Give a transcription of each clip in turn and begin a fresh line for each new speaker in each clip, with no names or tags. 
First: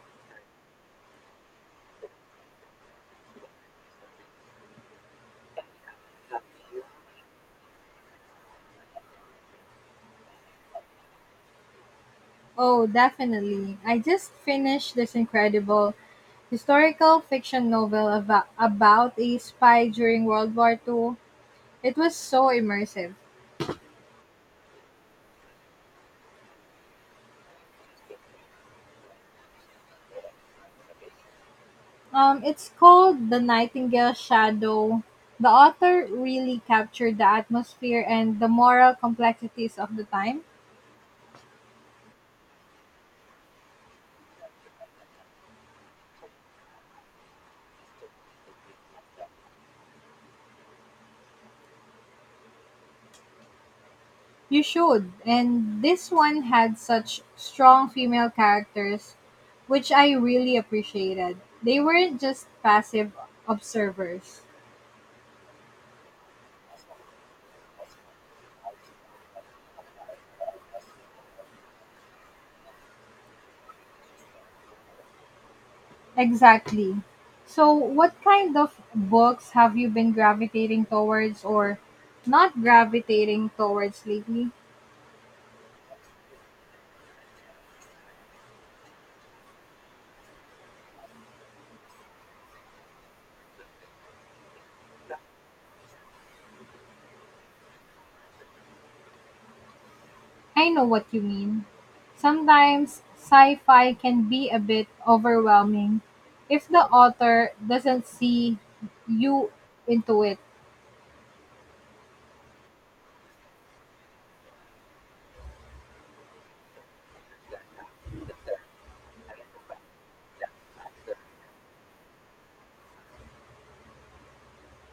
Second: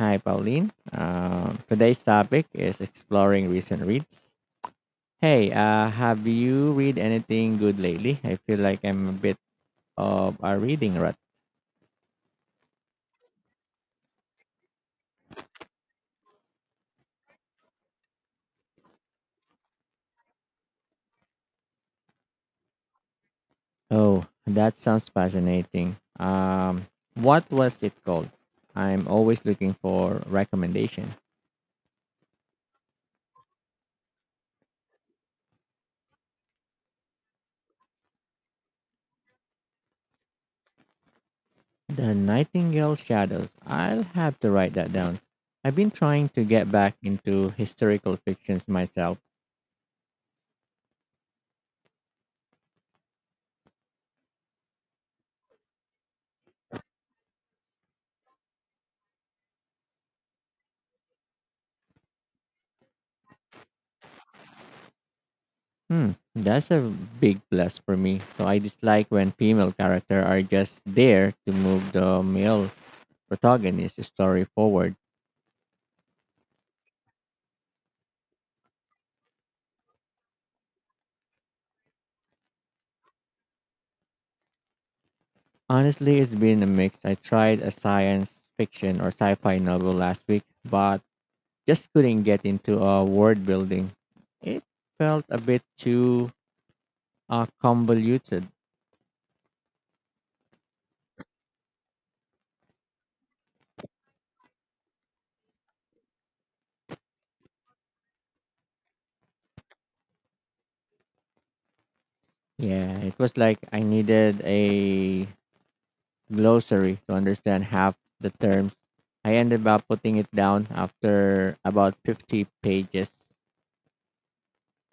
Hi, Pauline. Today's topic is exploring recent reads. Hey, have you read anything good lately? I feel like I'm a bit of a reading rut.
Oh, definitely. I just finished this incredible historical fiction novel about a spy during World War Two. It was so immersive.
Oh, that sounds fascinating. What was it called? I'm always looking for recommendation.
It's called The Nightingale Shadow. The author really captured the atmosphere and the moral complexities of the time.
The Nightingale Shadows. I'll have to write that down. I've been trying to get back into historical fictions myself.
You should. And this one had such strong female characters, which I really appreciated. They weren't just passive observers.
Hmm, that's a big plus for me. So I dislike when female character are just there to move the male protagonist story forward.
Exactly. So, what kind of books have you been gravitating towards or not gravitating towards lately?
Honestly, it's been a mix. I tried a science fiction or sci-fi novel last week, but just couldn't get into a world building. It felt a bit too convoluted.
I know what you mean. Sometimes sci fi can be a bit overwhelming if the author doesn't see you into it.
Yeah, it was like I needed a glossary to understand half the terms. I ended up putting it down after about 50 pages.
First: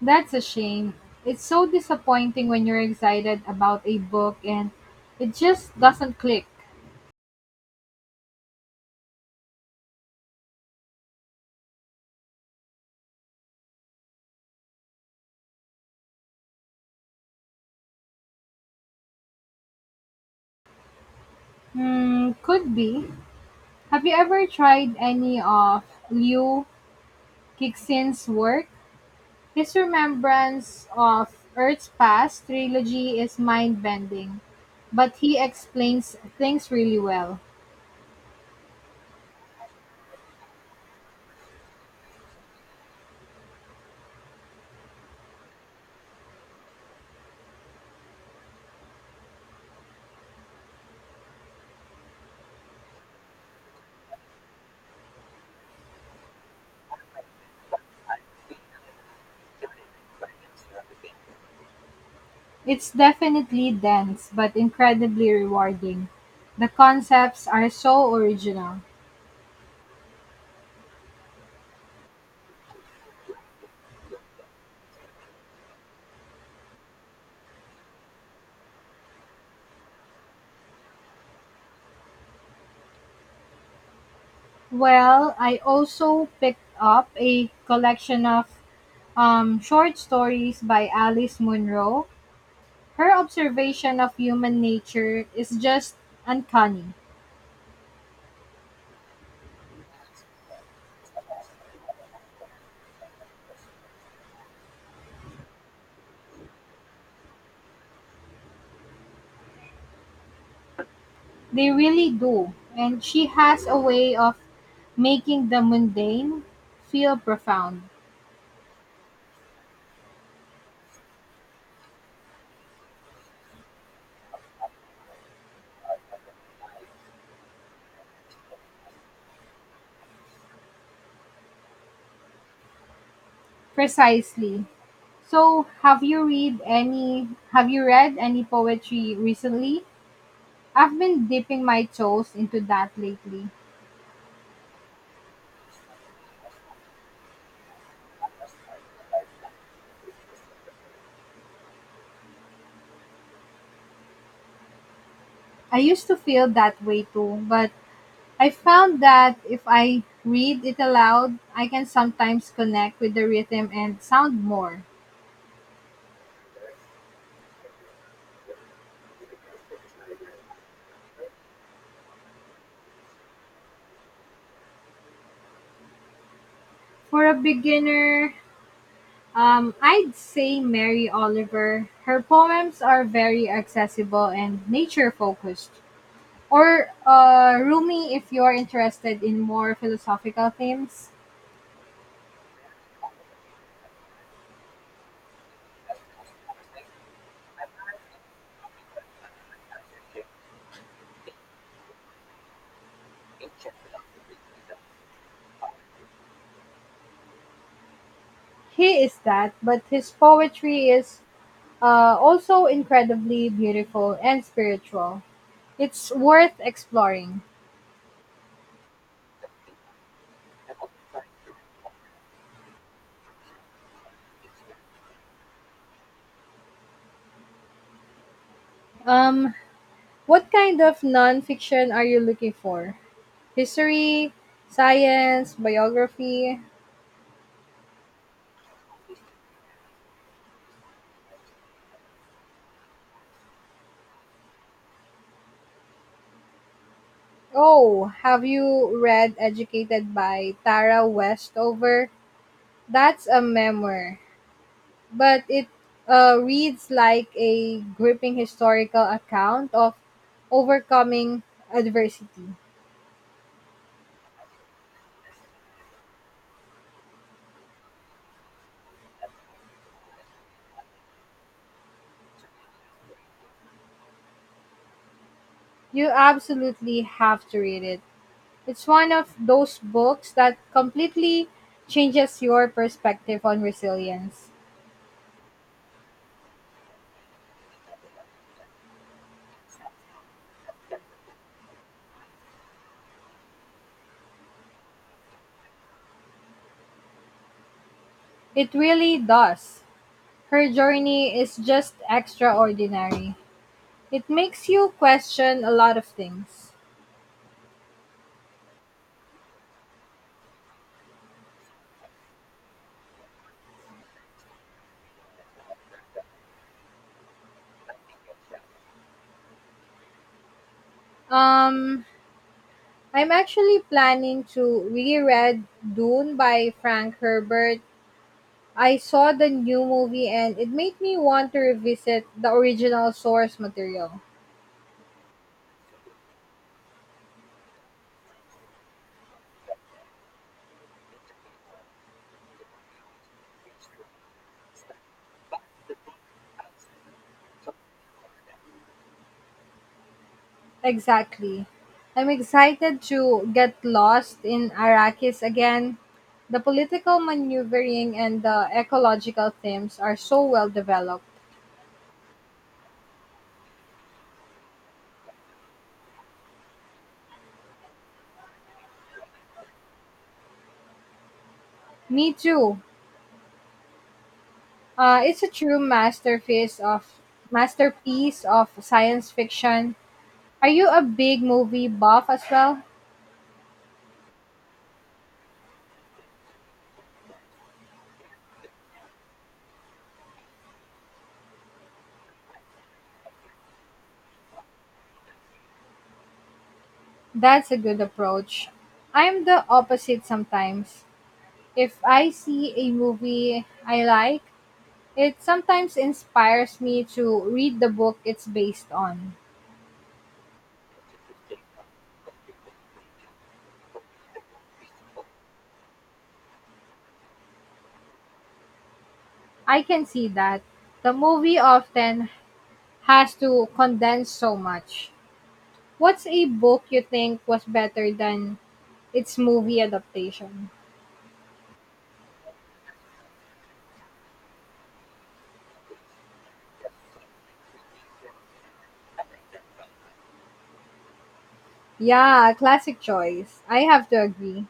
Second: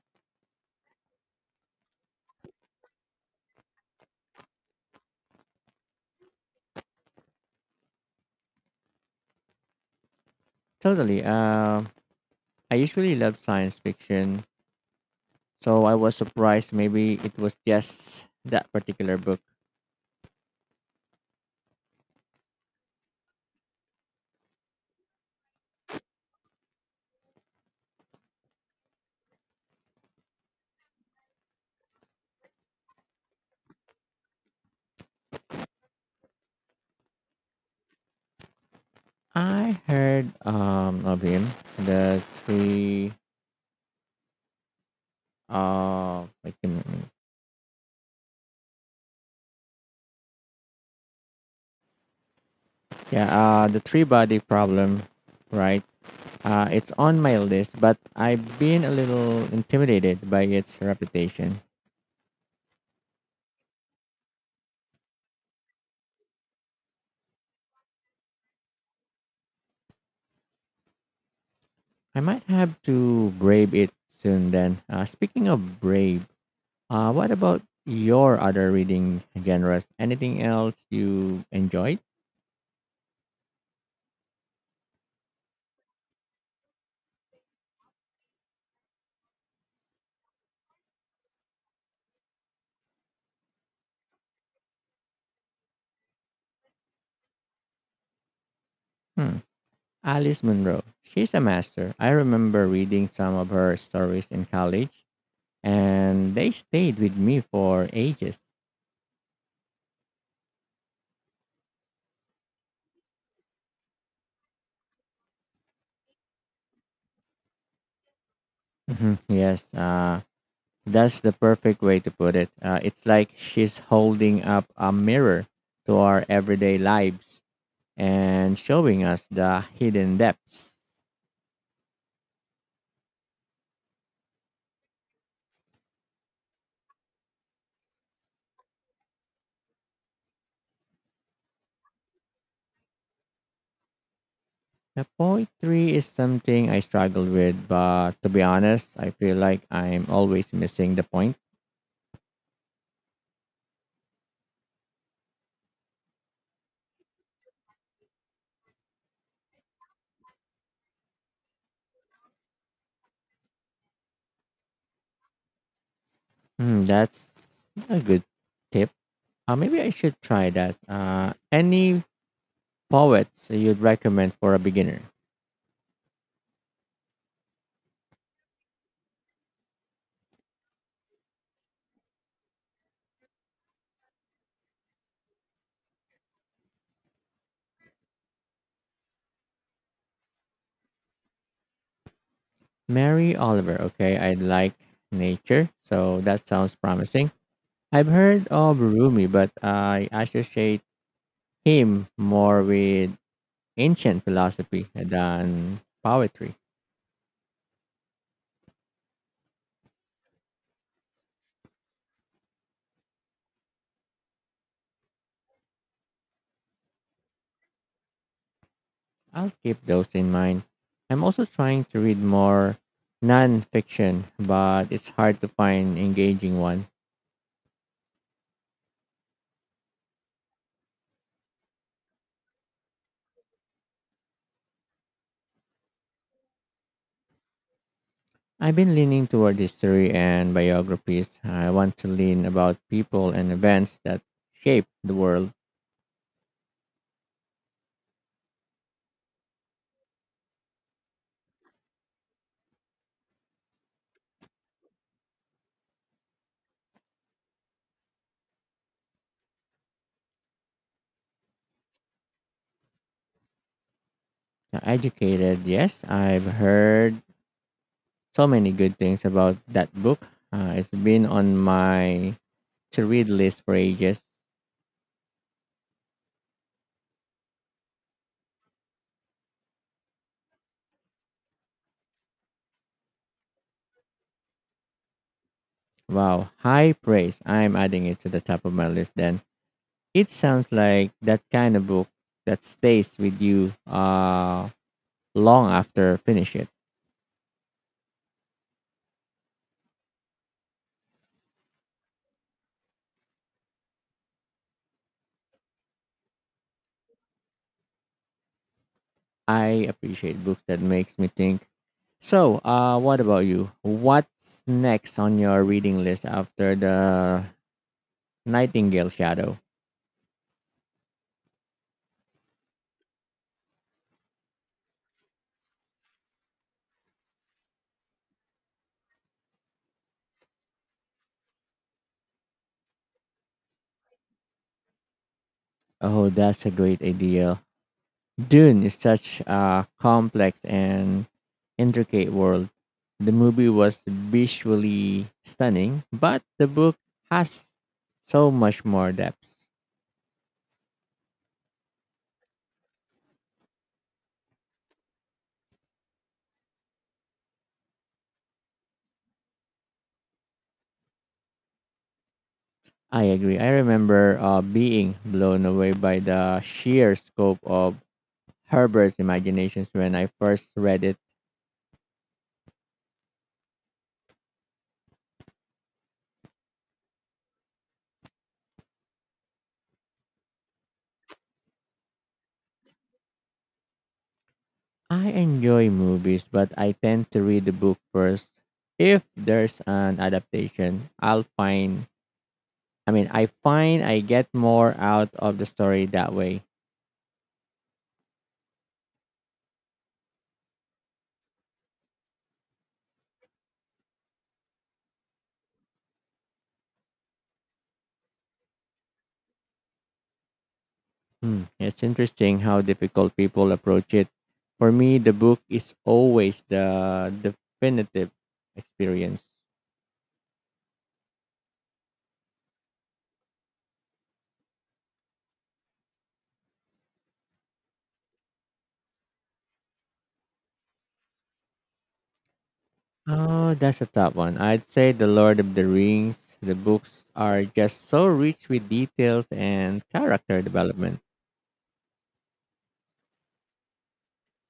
That's a shame. It's so disappointing when you're excited about a book and it just doesn't click.
Totally. I usually love science fiction, so I was surprised maybe it was just that particular book.
Hmm, could be. Have you ever tried any of Liu Cixin's work? His remembrance of Earth's Past trilogy is mind-bending, but he explains things really well.
I heard of him, the three I can, yeah the three body problem, right? It's on my list, but I've been a little intimidated by its reputation.
It's definitely dense, but incredibly rewarding. The concepts are so original.
I might have to brave it soon then. Speaking of brave, what about your other reading genres? Anything else you enjoyed?
Well, I also picked up a collection of short stories by Alice Munro. Her observation of human nature is just uncanny.
Hmm. Alice Munro. She's a master. I remember reading some of her stories in college, and they stayed with me for ages.
They really do. And she has a way of making the mundane feel profound.
Mhm. Yes, that's the perfect way to put it. It's like she's holding up a mirror to our everyday lives and showing us the hidden depths.
Precisely. So, have you read any poetry recently? I've been dipping my toes into that lately.
The poetry is something I struggle with, but to be honest, I feel like I'm always missing the point.
I used to feel that way too, but I found that if I read it aloud, I can sometimes connect with the rhythm and sound more.
Hmm, that's a good tip. Maybe I should try that. Any poets you'd recommend for a beginner?
For a beginner, I'd say Mary Oliver. Her poems are very accessible and nature focused. Or Rumi, if you're interested in more philosophical themes.
Mary Oliver. Okay, I like nature, so that sounds promising. I've heard of Rumi, but I associate him more with ancient philosophy than poetry.
He is that, but his poetry is also incredibly beautiful and spiritual. It's worth exploring.
I'll keep those in mind. I'm also trying to read more nonfiction, but it's hard to find engaging one.
Um, what kind of nonfiction are you looking for? History, science, biography?
I've been leaning toward history and biographies. I want to learn about people and events that shape the world.
Oh, have you read Educated by Tara Westover? That's a memoir, but it reads like a gripping historical account of overcoming adversity.
Educated, yes, I've heard so many good things about that book. It's been on my to read list for ages.
You absolutely have to read it. It's one of those books that completely changes your perspective on resilience.
Wow, high praise. I'm adding it to the top of my list then. It sounds like that kind of book that stays with you long after finish it.
It really does. Her journey is just extraordinary. It makes you question a lot of things.
I appreciate books that makes me think. So, what about you? What's next on your reading list after the Nightingale Shadow?
Um, I'm actually planning to reread Dune by Frank Herbert. I saw the new movie and it made me want to revisit the original source material.
Oh, that's a great idea. Dune is such a complex and intricate world. The movie was visually stunning, but the book has so much more depth.
Exactly. I'm excited to get lost in Arrakis again. The political maneuvering and the ecological themes are so well developed.
I agree. I remember being blown away by the sheer scope of Herbert's imaginations when I first read it.
Me too. It's a true masterpiece of science fiction. Are you a big movie buff as well?
I enjoy movies, but I tend to read the book first. If there's an adaptation, I find I get more out of the story that way.
That's a good approach. I'm the opposite sometimes. If I see a movie I like, it sometimes inspires me to read the book it's based on.
Hmm. It's interesting how difficult people approach it. For me, the book is always the definitive experience.
I can see that. The movie often has to condense so much. What's a book you think was better than its movie adaptation?
Oh, that's a tough one. I'd say The Lord of the Rings. The books are just so rich with details and character development.
Yeah, classic choice. I have to agree.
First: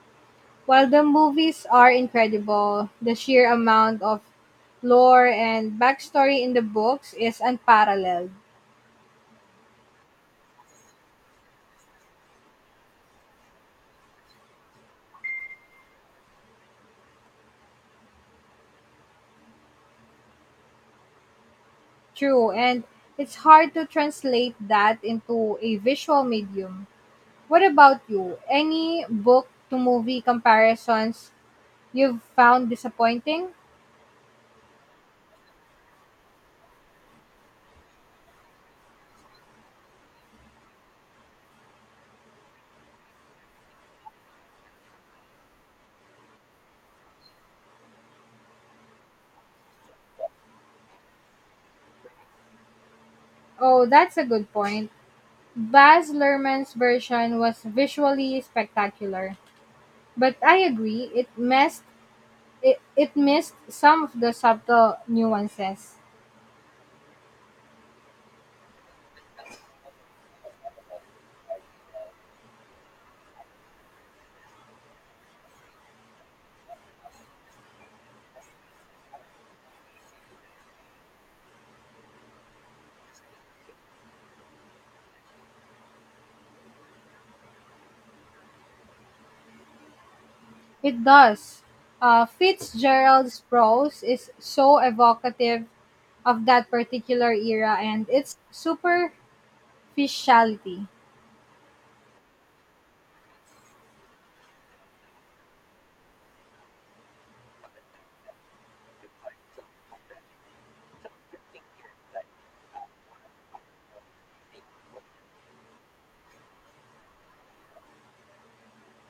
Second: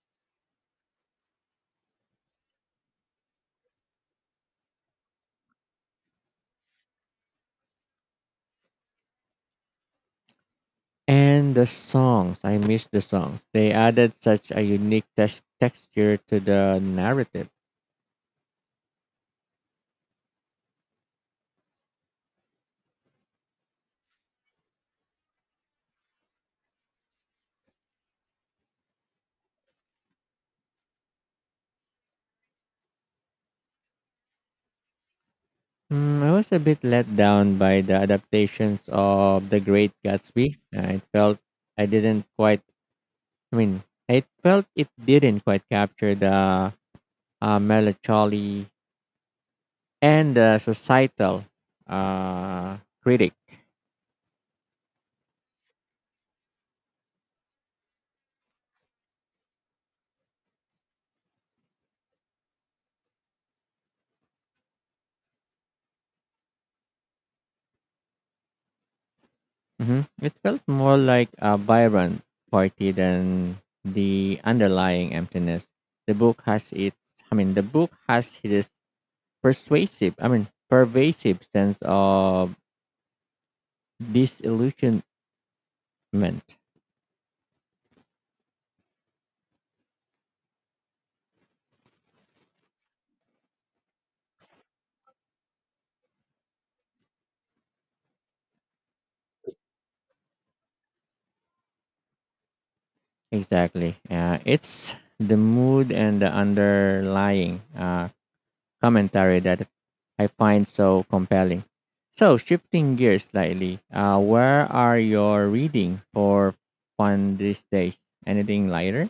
While the movies are incredible, the sheer amount of lore and backstory in the books is unparalleled.
And the songs, I miss the songs. They added such a unique texture to the narrative.
True, and it's hard to translate that into a visual medium. What about you? Any book to movie comparisons you've found disappointing?
Mm, I was a bit let down by the adaptations of The Great Gatsby. I didn't quite, I felt it didn't quite capture the melancholy and the societal uh, critic.
Oh, that's a good point. Baz Luhrmann's version was visually spectacular. But I agree, it missed some of the subtle nuances.
Hmm. It felt more like a Byron party than the underlying emptiness. The book has its, the book has this pervasive sense of disillusion meant
It does. Fitzgerald's prose is so evocative of that particular era and its superficiality.
exactly. It's the mood and the underlying commentary that I find so compelling. So shifting gears slightly, where are your reading for fun these days? Anything lighter?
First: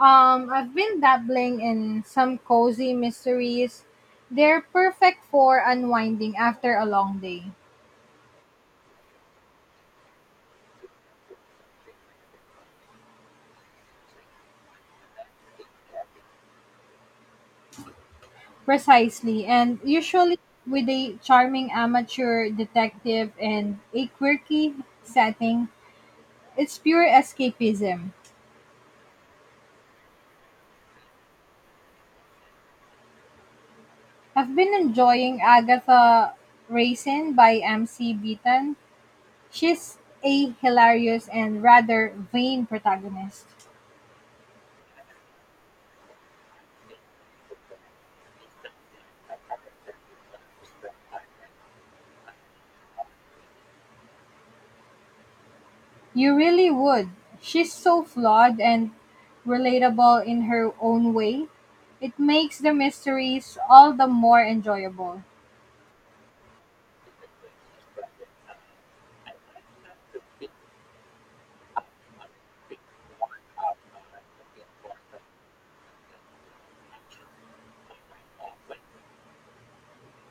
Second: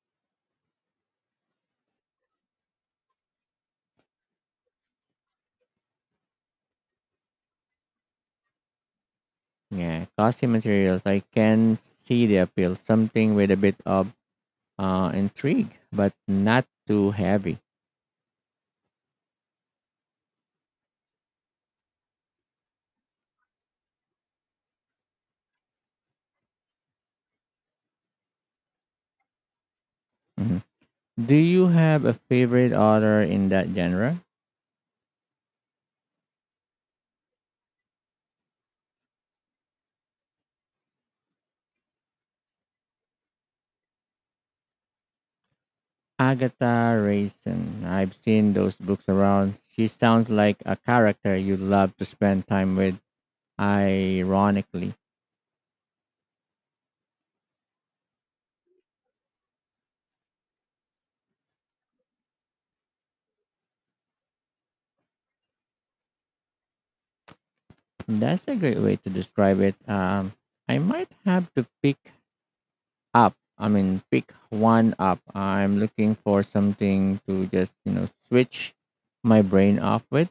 I've been dabbling in some cozy mysteries. They're perfect for unwinding after a long day.
Yeah, cozy materials, I can see the appeal. Something with a bit of intrigue but not too heavy.
Precisely, and usually with a charming amateur detective and a quirky setting. It's pure escapism.
Mhm. Do you have a favorite author in that genre?
I've been enjoying Agatha Raisin by M.C. Beaton. She's a hilarious and rather vain protagonist.
Agatha Raisin. I've seen those books around. She sounds like a character you'd love to spend time with, ironically.
You really would. She's so flawed and relatable in her own way. It makes the mysteries all the more enjoyable.
That's a great way to describe it. I might have to pick up, I mean, pick one up. I'm looking for something to just, you know, switch my brain off with.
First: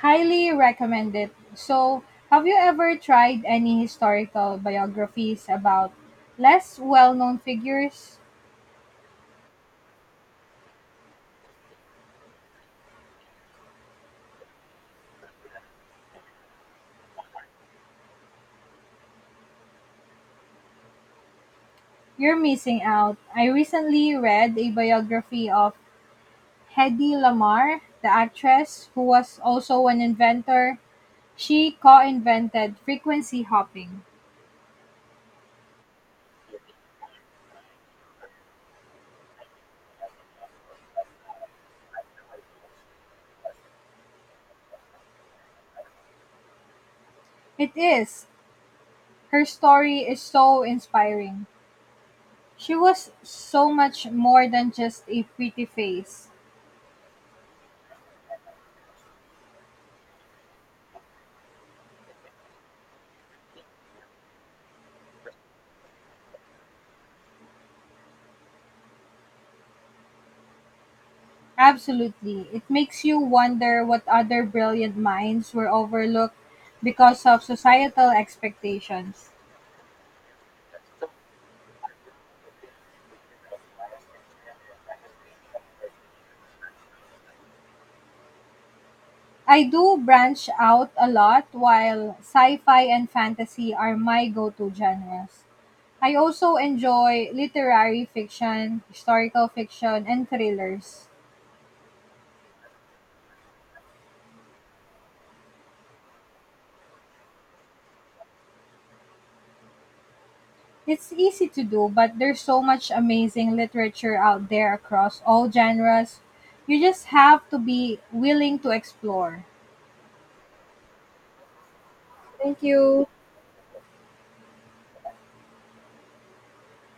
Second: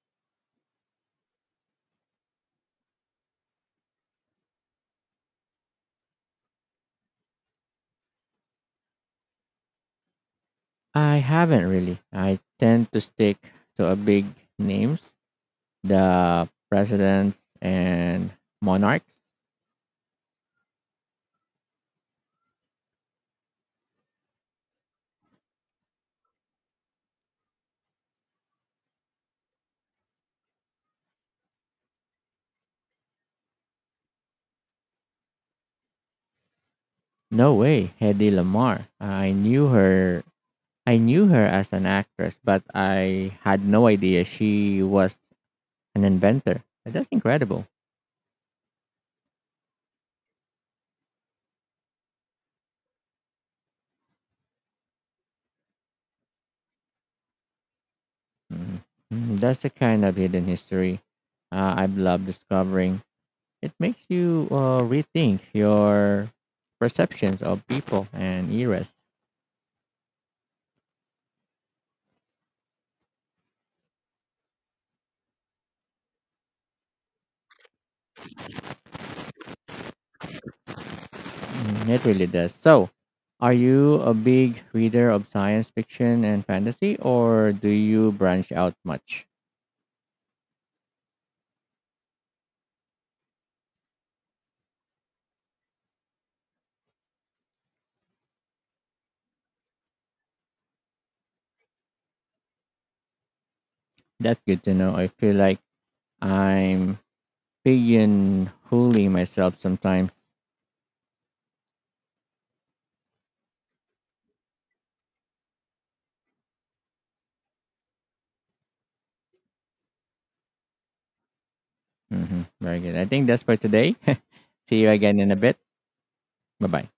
Highly recommend it. So, have you ever tried any historical biographies about less well known figures?
I haven't really. I tend to stick to a big names, the presidents and monarchs.
You're missing out. I recently read a biography of Hedy Lamarr, the actress who was also an inventor. She co-invented frequency hopping.
No way, Hedy Lamarr. I knew her as an actress, but I had no idea she was an inventor. That's incredible.
It is. Her story is so inspiring. She was so much more than just a pretty face.
Mm. Mm, that's the kind of hidden history I've loved discovering. It makes you rethink your perceptions of people and eras.
Absolutely. It makes you wonder what other brilliant minds were overlooked because of societal expectations.
Mm, it really does. So, are you a big reader of science fiction and fantasy, or do you branch out much?
I do branch out a lot while sci-fi and fantasy are my go-to genres. I also enjoy literary fiction, historical fiction, and thrillers.
That's good to know. I feel like I'm big and holy myself sometimes.
It's easy to do, but there's so much amazing literature out there across all genres. You just have to be willing to explore.
Hmm,
Thank
very good. I
you.
think that's for today. See you again in a bit. Bye bye.